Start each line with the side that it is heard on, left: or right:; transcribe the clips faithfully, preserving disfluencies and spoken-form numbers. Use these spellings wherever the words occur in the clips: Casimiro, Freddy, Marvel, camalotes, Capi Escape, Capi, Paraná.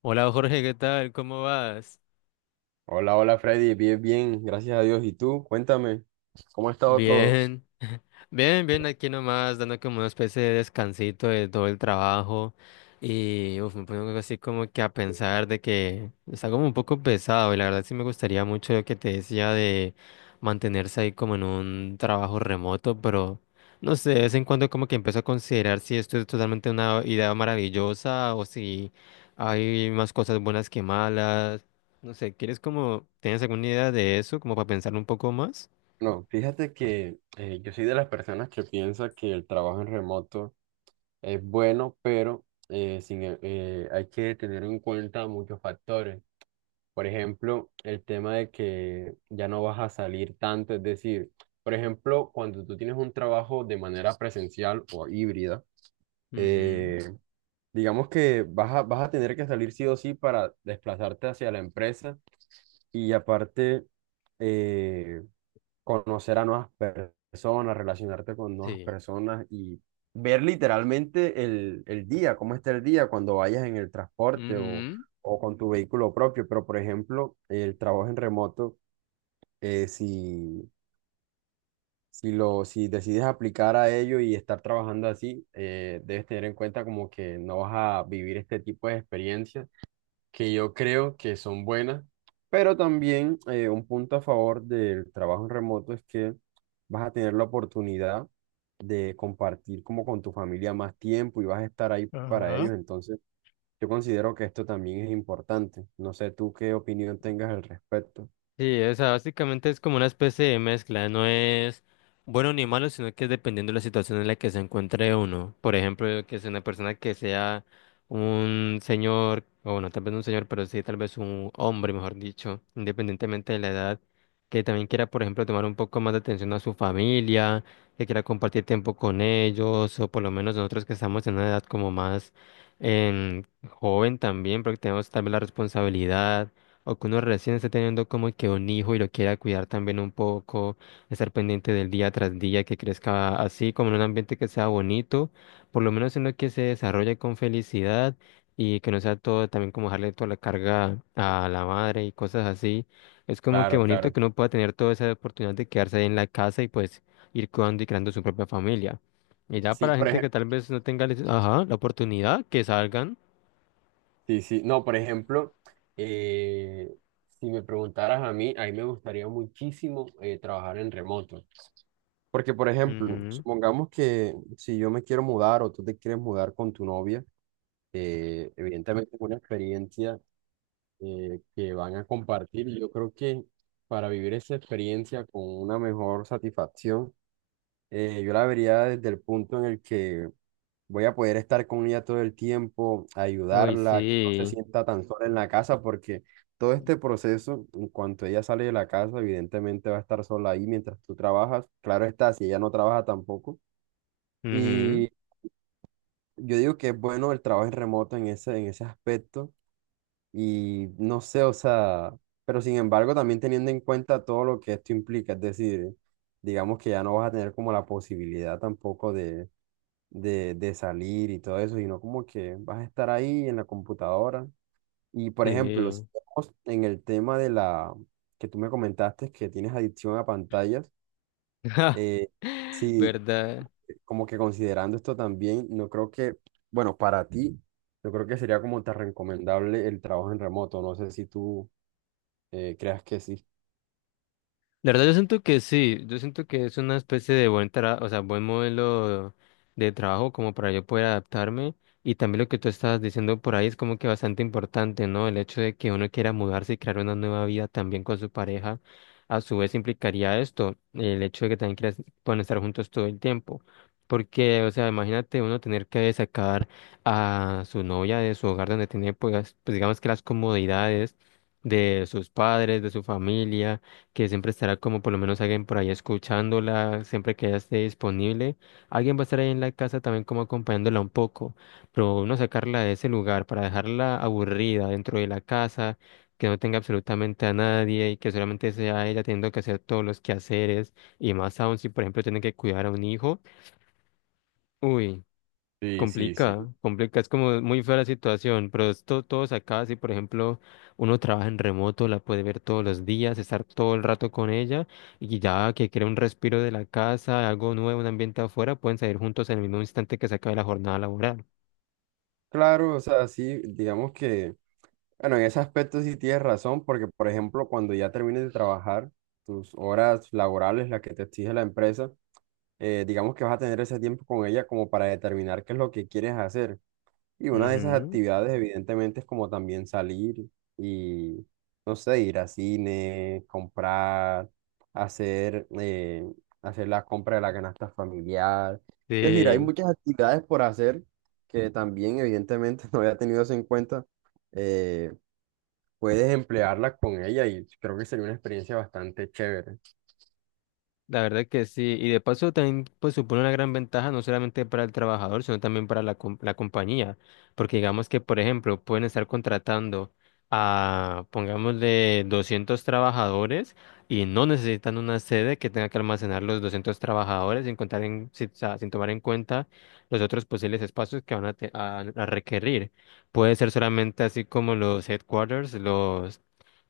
left: Hola Jorge, ¿qué tal? ¿Cómo vas?
right: Hola, hola Freddy, bien, bien, gracias a Dios. ¿Y tú? Cuéntame, ¿cómo ha estado todo?
left: Bien, bien, bien, aquí nomás, dando como una especie de descansito de todo el trabajo y uf, me pongo así como que a pensar de que está como un poco pesado y la verdad sí me gustaría mucho lo que te decía de mantenerse ahí como en un trabajo remoto, pero no sé, de vez en cuando como que empiezo a considerar si esto es totalmente una idea maravillosa o si hay más cosas buenas que malas, no sé, ¿quieres como, tienes alguna idea de eso como para pensar un poco más?
right: No, fíjate que eh, yo soy de las personas que piensa que el trabajo en remoto es bueno, pero eh, sin, e- eh, hay que tener en cuenta muchos factores. Por ejemplo, el tema de que ya no vas a salir tanto, es decir, por ejemplo, cuando tú tienes un trabajo de manera presencial o híbrida, eh, digamos que vas a, vas a tener que salir sí o sí para desplazarte hacia la empresa y aparte eh, conocer a nuevas per- personas, relacionarte con nuevas
left: Sí.
right: personas y ver literalmente el, el día, cómo está el día cuando vayas en el transporte o,
left: Ujú.
right: o con tu vehículo propio. Pero, por ejemplo, el trabajo en remoto, eh, si, si, lo, si decides aplicar a ello y estar trabajando así, eh, debes tener en cuenta como que no vas a vivir este tipo de experiencias que yo creo que son buenas, pero también eh, un punto a favor del trabajo en remoto es que vas a tener la oportunidad de compartir como con tu familia más tiempo y vas a estar ahí para
left: Ajá.
right: ellos, entonces yo considero que esto también es importante. No sé tú qué opinión tengas al respecto.
left: Sí, o sea, básicamente es como una especie de mezcla, no es bueno ni malo, sino que es dependiendo de la situación en la que se encuentre uno. Por ejemplo, que sea una persona que sea un señor, o bueno, tal vez no un señor, pero sí tal vez un hombre, mejor dicho, independientemente de la edad, que también quiera, por ejemplo, tomar un poco más de atención a su familia, que quiera compartir tiempo con ellos, o por lo menos nosotros que estamos en una edad como más em, joven también, porque tenemos también la responsabilidad. O que uno recién esté teniendo como que un hijo y lo quiera cuidar también un poco, estar pendiente del día tras día, que crezca así, como en un ambiente que sea bonito, por lo menos en lo que se desarrolle con felicidad y que no sea todo también como dejarle toda la carga a la madre y cosas así. Es como que
right: Claro,
left: bonito
right: claro.
left: que uno pueda tener toda esa oportunidad de quedarse ahí en la casa y pues ir cuidando y creando su propia familia. Y ya
right: Sí,
left: para la
right: por
left: gente que
right: ejemplo,
left: tal vez no tenga, les- ajá, la oportunidad, que salgan.
right: sí, sí. No, por ejemplo, eh, si me preguntaras a mí, a mí me gustaría muchísimo eh, trabajar en remoto. Porque, por ejemplo,
left: Ujú.
right: supongamos que si yo me quiero mudar o tú te quieres mudar con tu novia, eh, evidentemente es una experiencia eh, que van a compartir. y Yo creo que para vivir esa experiencia con una mejor satisfacción, eh, yo la vería desde el punto en el que voy a poder estar con ella todo el tiempo,
left: Uy,
right: ayudarla, que no se
left: sí.
right: sienta tan sola en la casa, porque todo este proceso, en cuanto ella sale de la casa, evidentemente va a estar sola ahí mientras tú trabajas. Claro está, si ella no trabaja tampoco.
left: Ujú.
right: Y yo digo que es bueno el trabajo en remoto en ese, en ese aspecto. Y no sé, o sea, pero sin embargo también teniendo en cuenta todo lo que esto implica, es decir, digamos que ya no vas a tener como la posibilidad tampoco de, de, de salir y todo eso, sino como que vas a estar ahí en la computadora. Y por ejemplo, si
left: Sí.
right: vemos en el tema de la que tú me comentaste que tienes adicción a pantallas, eh, sí,
left: ¿Verdad?
right: como que considerando esto también, no creo que, bueno, para ti, yo creo que sería como tan recomendable el trabajo en remoto. No sé si tú eh, creas que sí.
left: La verdad yo siento que sí, yo siento que es una especie de buen tra- o sea, buen modelo de trabajo como para yo poder adaptarme, y también lo que tú estabas diciendo por ahí es como que bastante importante, ¿no? El hecho de que uno quiera mudarse y crear una nueva vida también con su pareja, a su vez implicaría esto, el hecho de que también quieras, puedan estar juntos todo el tiempo. Porque, o sea, imagínate uno tener que sacar a su novia de su hogar donde tiene, pues, pues digamos que las comodidades de sus padres, de su familia que siempre estará como por lo menos alguien por ahí escuchándola, siempre que ella esté disponible. Alguien va a estar ahí en la casa también como acompañándola un poco, pero no sacarla de ese lugar para dejarla aburrida dentro de la casa, que no tenga absolutamente a nadie y que solamente sea ella teniendo que hacer todos los quehaceres y más aún si por ejemplo tiene que cuidar a un hijo. Uy.
right: Sí, sí, sí.
left: Complica, complica, es como muy fea la situación, pero esto todos acá, si por ejemplo uno trabaja en remoto, la puede ver todos los días, estar todo el rato con ella y ya que quiere un respiro de la casa, algo nuevo, un ambiente afuera, pueden salir juntos en el mismo instante que se acabe la jornada laboral.
right: Claro, o sea, sí, digamos que, bueno, en ese aspecto sí tienes razón, porque por ejemplo, cuando ya termines de trabajar, tus horas laborales, las que te exige la empresa, eh, digamos que vas a tener ese tiempo con ella como para determinar qué es lo que quieres hacer. Y una de esas
left: Ujú,
right: actividades, evidentemente, es como también salir y, no sé, ir a cine, comprar, hacer, eh, hacer la compra de la canasta familiar. Es decir, hay
left: sí.
right: muchas actividades por hacer que también, evidentemente, no había tenido eso en cuenta. Eh, Puedes emplearlas con ella y creo que sería una experiencia bastante chévere.
left: La verdad que sí, y de paso también pues supone una gran ventaja no solamente para el trabajador, sino también para la, com- la compañía, porque digamos que por ejemplo pueden estar contratando a pongámosle doscientos trabajadores y no necesitan una sede que tenga que almacenar los doscientos trabajadores sin contar en, si- o sea, sin tomar en cuenta los otros posibles espacios que van a, te- a- a requerir. Puede ser solamente así como los headquarters,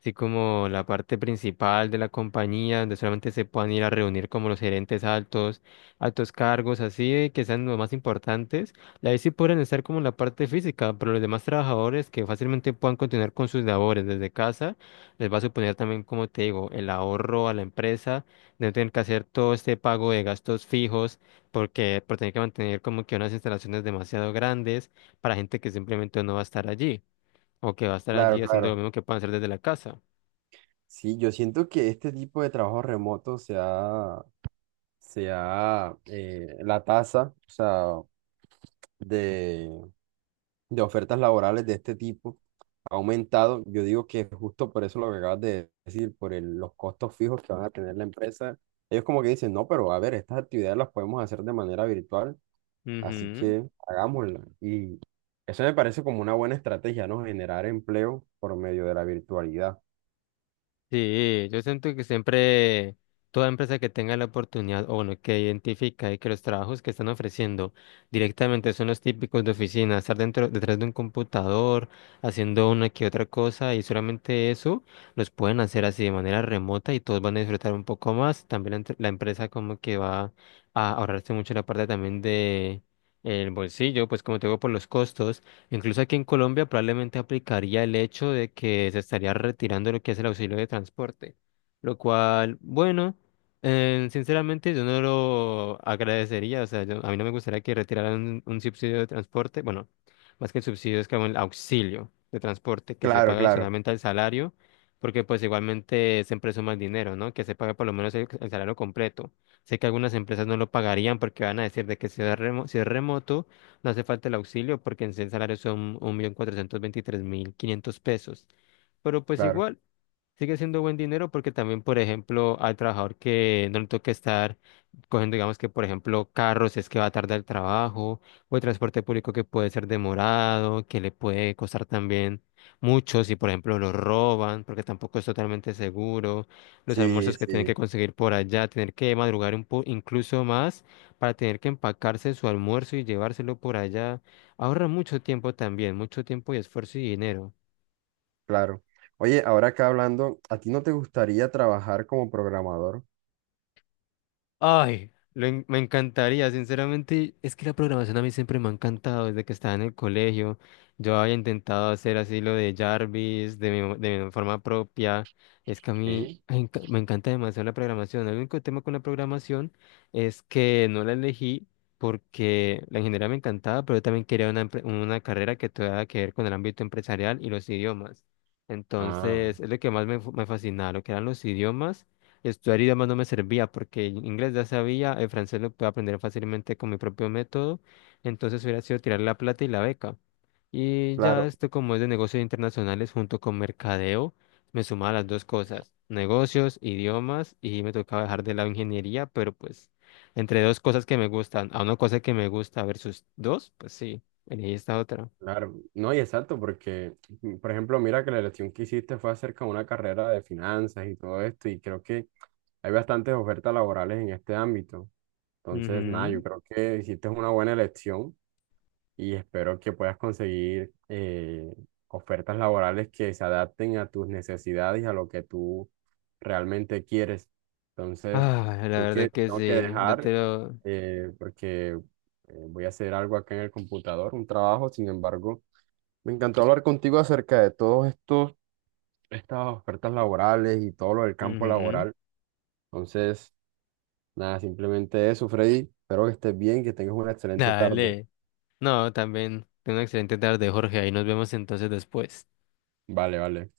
left: así como la parte principal de la compañía, donde solamente se puedan ir a reunir como los gerentes altos, altos cargos, así de que sean los más importantes. Y ahí sí pueden estar como en la parte física, pero los demás trabajadores que fácilmente puedan continuar con sus labores desde casa, les va a suponer también, como te digo, el ahorro a la empresa, de no tener que hacer todo este pago de gastos fijos, porque por tener que mantener como que unas instalaciones demasiado grandes para gente que simplemente no va a estar allí. O que va a estar
right: Claro,
left: allí haciendo
right: claro.
left: lo mismo que puedan hacer desde la casa.
right: Sí, yo siento que este tipo de trabajo remoto se ha, se ha, eh, la tasa, o sea, de, de ofertas laborales de este tipo ha aumentado. Yo digo que justo por eso lo que acabas de decir, por el- los costos fijos que van a tener la empresa, ellos como que dicen, no, pero a ver, estas actividades las podemos hacer de manera virtual, así
left: Ujú.
right: que hagámoslas. Y eso me parece como una buena estrategia, ¿no? Generar empleo por medio de la virtualidad.
left: Sí, yo siento que siempre toda empresa que tenga la oportunidad, o bueno, que identifica y que los trabajos que están ofreciendo directamente son los típicos de oficina, estar dentro, detrás de un computador, haciendo una que otra cosa, y solamente eso, los pueden hacer así de manera remota y todos van a disfrutar un poco más. También la, entre- la empresa como que va a ahorrarse mucho la parte también de el bolsillo, pues como te digo, por los costos. Incluso aquí en Colombia probablemente aplicaría el hecho de que se estaría retirando lo que es el auxilio de transporte, lo cual, bueno, eh, sinceramente yo no lo agradecería, o sea, yo- a mí no me gustaría que retiraran un, un subsidio de transporte, bueno, más que el subsidio es como el auxilio de transporte que se
right: Claro,
left: paga
right: claro,
left: adicionalmente al salario, porque pues igualmente siempre es más dinero, ¿no? Que se pague por lo menos el, el salario completo. Sé que algunas empresas no lo pagarían porque van a decir de que si es remo- si es remoto no hace falta el auxilio porque en sí el salario son un millón cuatrocientos veintitrés mil quinientos pesos. Pero pues
right: claro.
left: igual, sigue siendo buen dinero porque también, por ejemplo, al trabajador que no le toca estar cogiendo, digamos que, por ejemplo, carros si es que va tarde al trabajo o el transporte público que puede ser demorado, que le puede costar también mucho si, por ejemplo, lo roban porque tampoco es totalmente seguro, los
right: Sí,
left: almuerzos que tienen que
right: sí,
left: conseguir por allá, tener que madrugar un po incluso más para tener que empacarse su almuerzo y llevárselo por allá. Ahorra mucho tiempo también, mucho tiempo y esfuerzo y dinero.
right: claro. Oye, ahora acá hablando, ¿a ti no te gustaría trabajar como programador?
left: Ay, lo en- me encantaría, sinceramente, es que la programación a mí siempre me ha encantado desde que estaba en el colegio. Yo había intentado hacer así lo de Jarvis de mi, de mi forma propia. Es que a mí
right: Sí.
left: ay, enca- me encanta demasiado la programación. El único tema con la programación es que no la elegí porque la ingeniería me encantaba, pero yo también quería una, empre- una carrera que tuviera que ver con el ámbito empresarial y los idiomas.
right: Ah,
left: Entonces, es lo que más me, fu- me fascinaba, lo que eran los idiomas. Estudiar idiomas no me servía porque el inglés ya sabía, el francés lo puedo aprender fácilmente con mi propio método, entonces hubiera sido tirar la plata y la beca. Y ya
right: claro.
left: esto como es de negocios internacionales junto con mercadeo, me sumaba las dos cosas, negocios, idiomas y me tocaba dejar de lado ingeniería, pero pues entre dos cosas que me gustan, a una cosa que me gusta versus dos, pues sí, elegí esta otra.
right: Claro, no, y exacto, porque, mm, por ejemplo, mira que la elección que hiciste fue acerca de una carrera de finanzas y todo esto, y creo que hay bastantes ofertas laborales en este ámbito. Entonces, nada, yo
left: Ujú.
right: creo que hiciste una buena elección y espero que puedas conseguir eh, ofertas laborales que se adapten a tus necesidades y a lo que tú realmente quieres. Entonces,
left: Ah, la
right: creo que
left: verdad que
right: tengo que
left: sí, yo
right: dejar
left: te lo...
right: eh, porque eh, voy a hacer algo acá en el computador, un trabajo, sin embargo. Me encantó hablar contigo acerca de todos estos, estas ofertas laborales y todo lo del campo
left: Ujú.
right: laboral. Entonces, nada, simplemente eso, Freddy. Espero que estés bien, que tengas una excelente tarde.
left: Dale. No, también. Ten una excelente tarde, Jorge. Ahí nos vemos entonces después.
right: Vale, vale.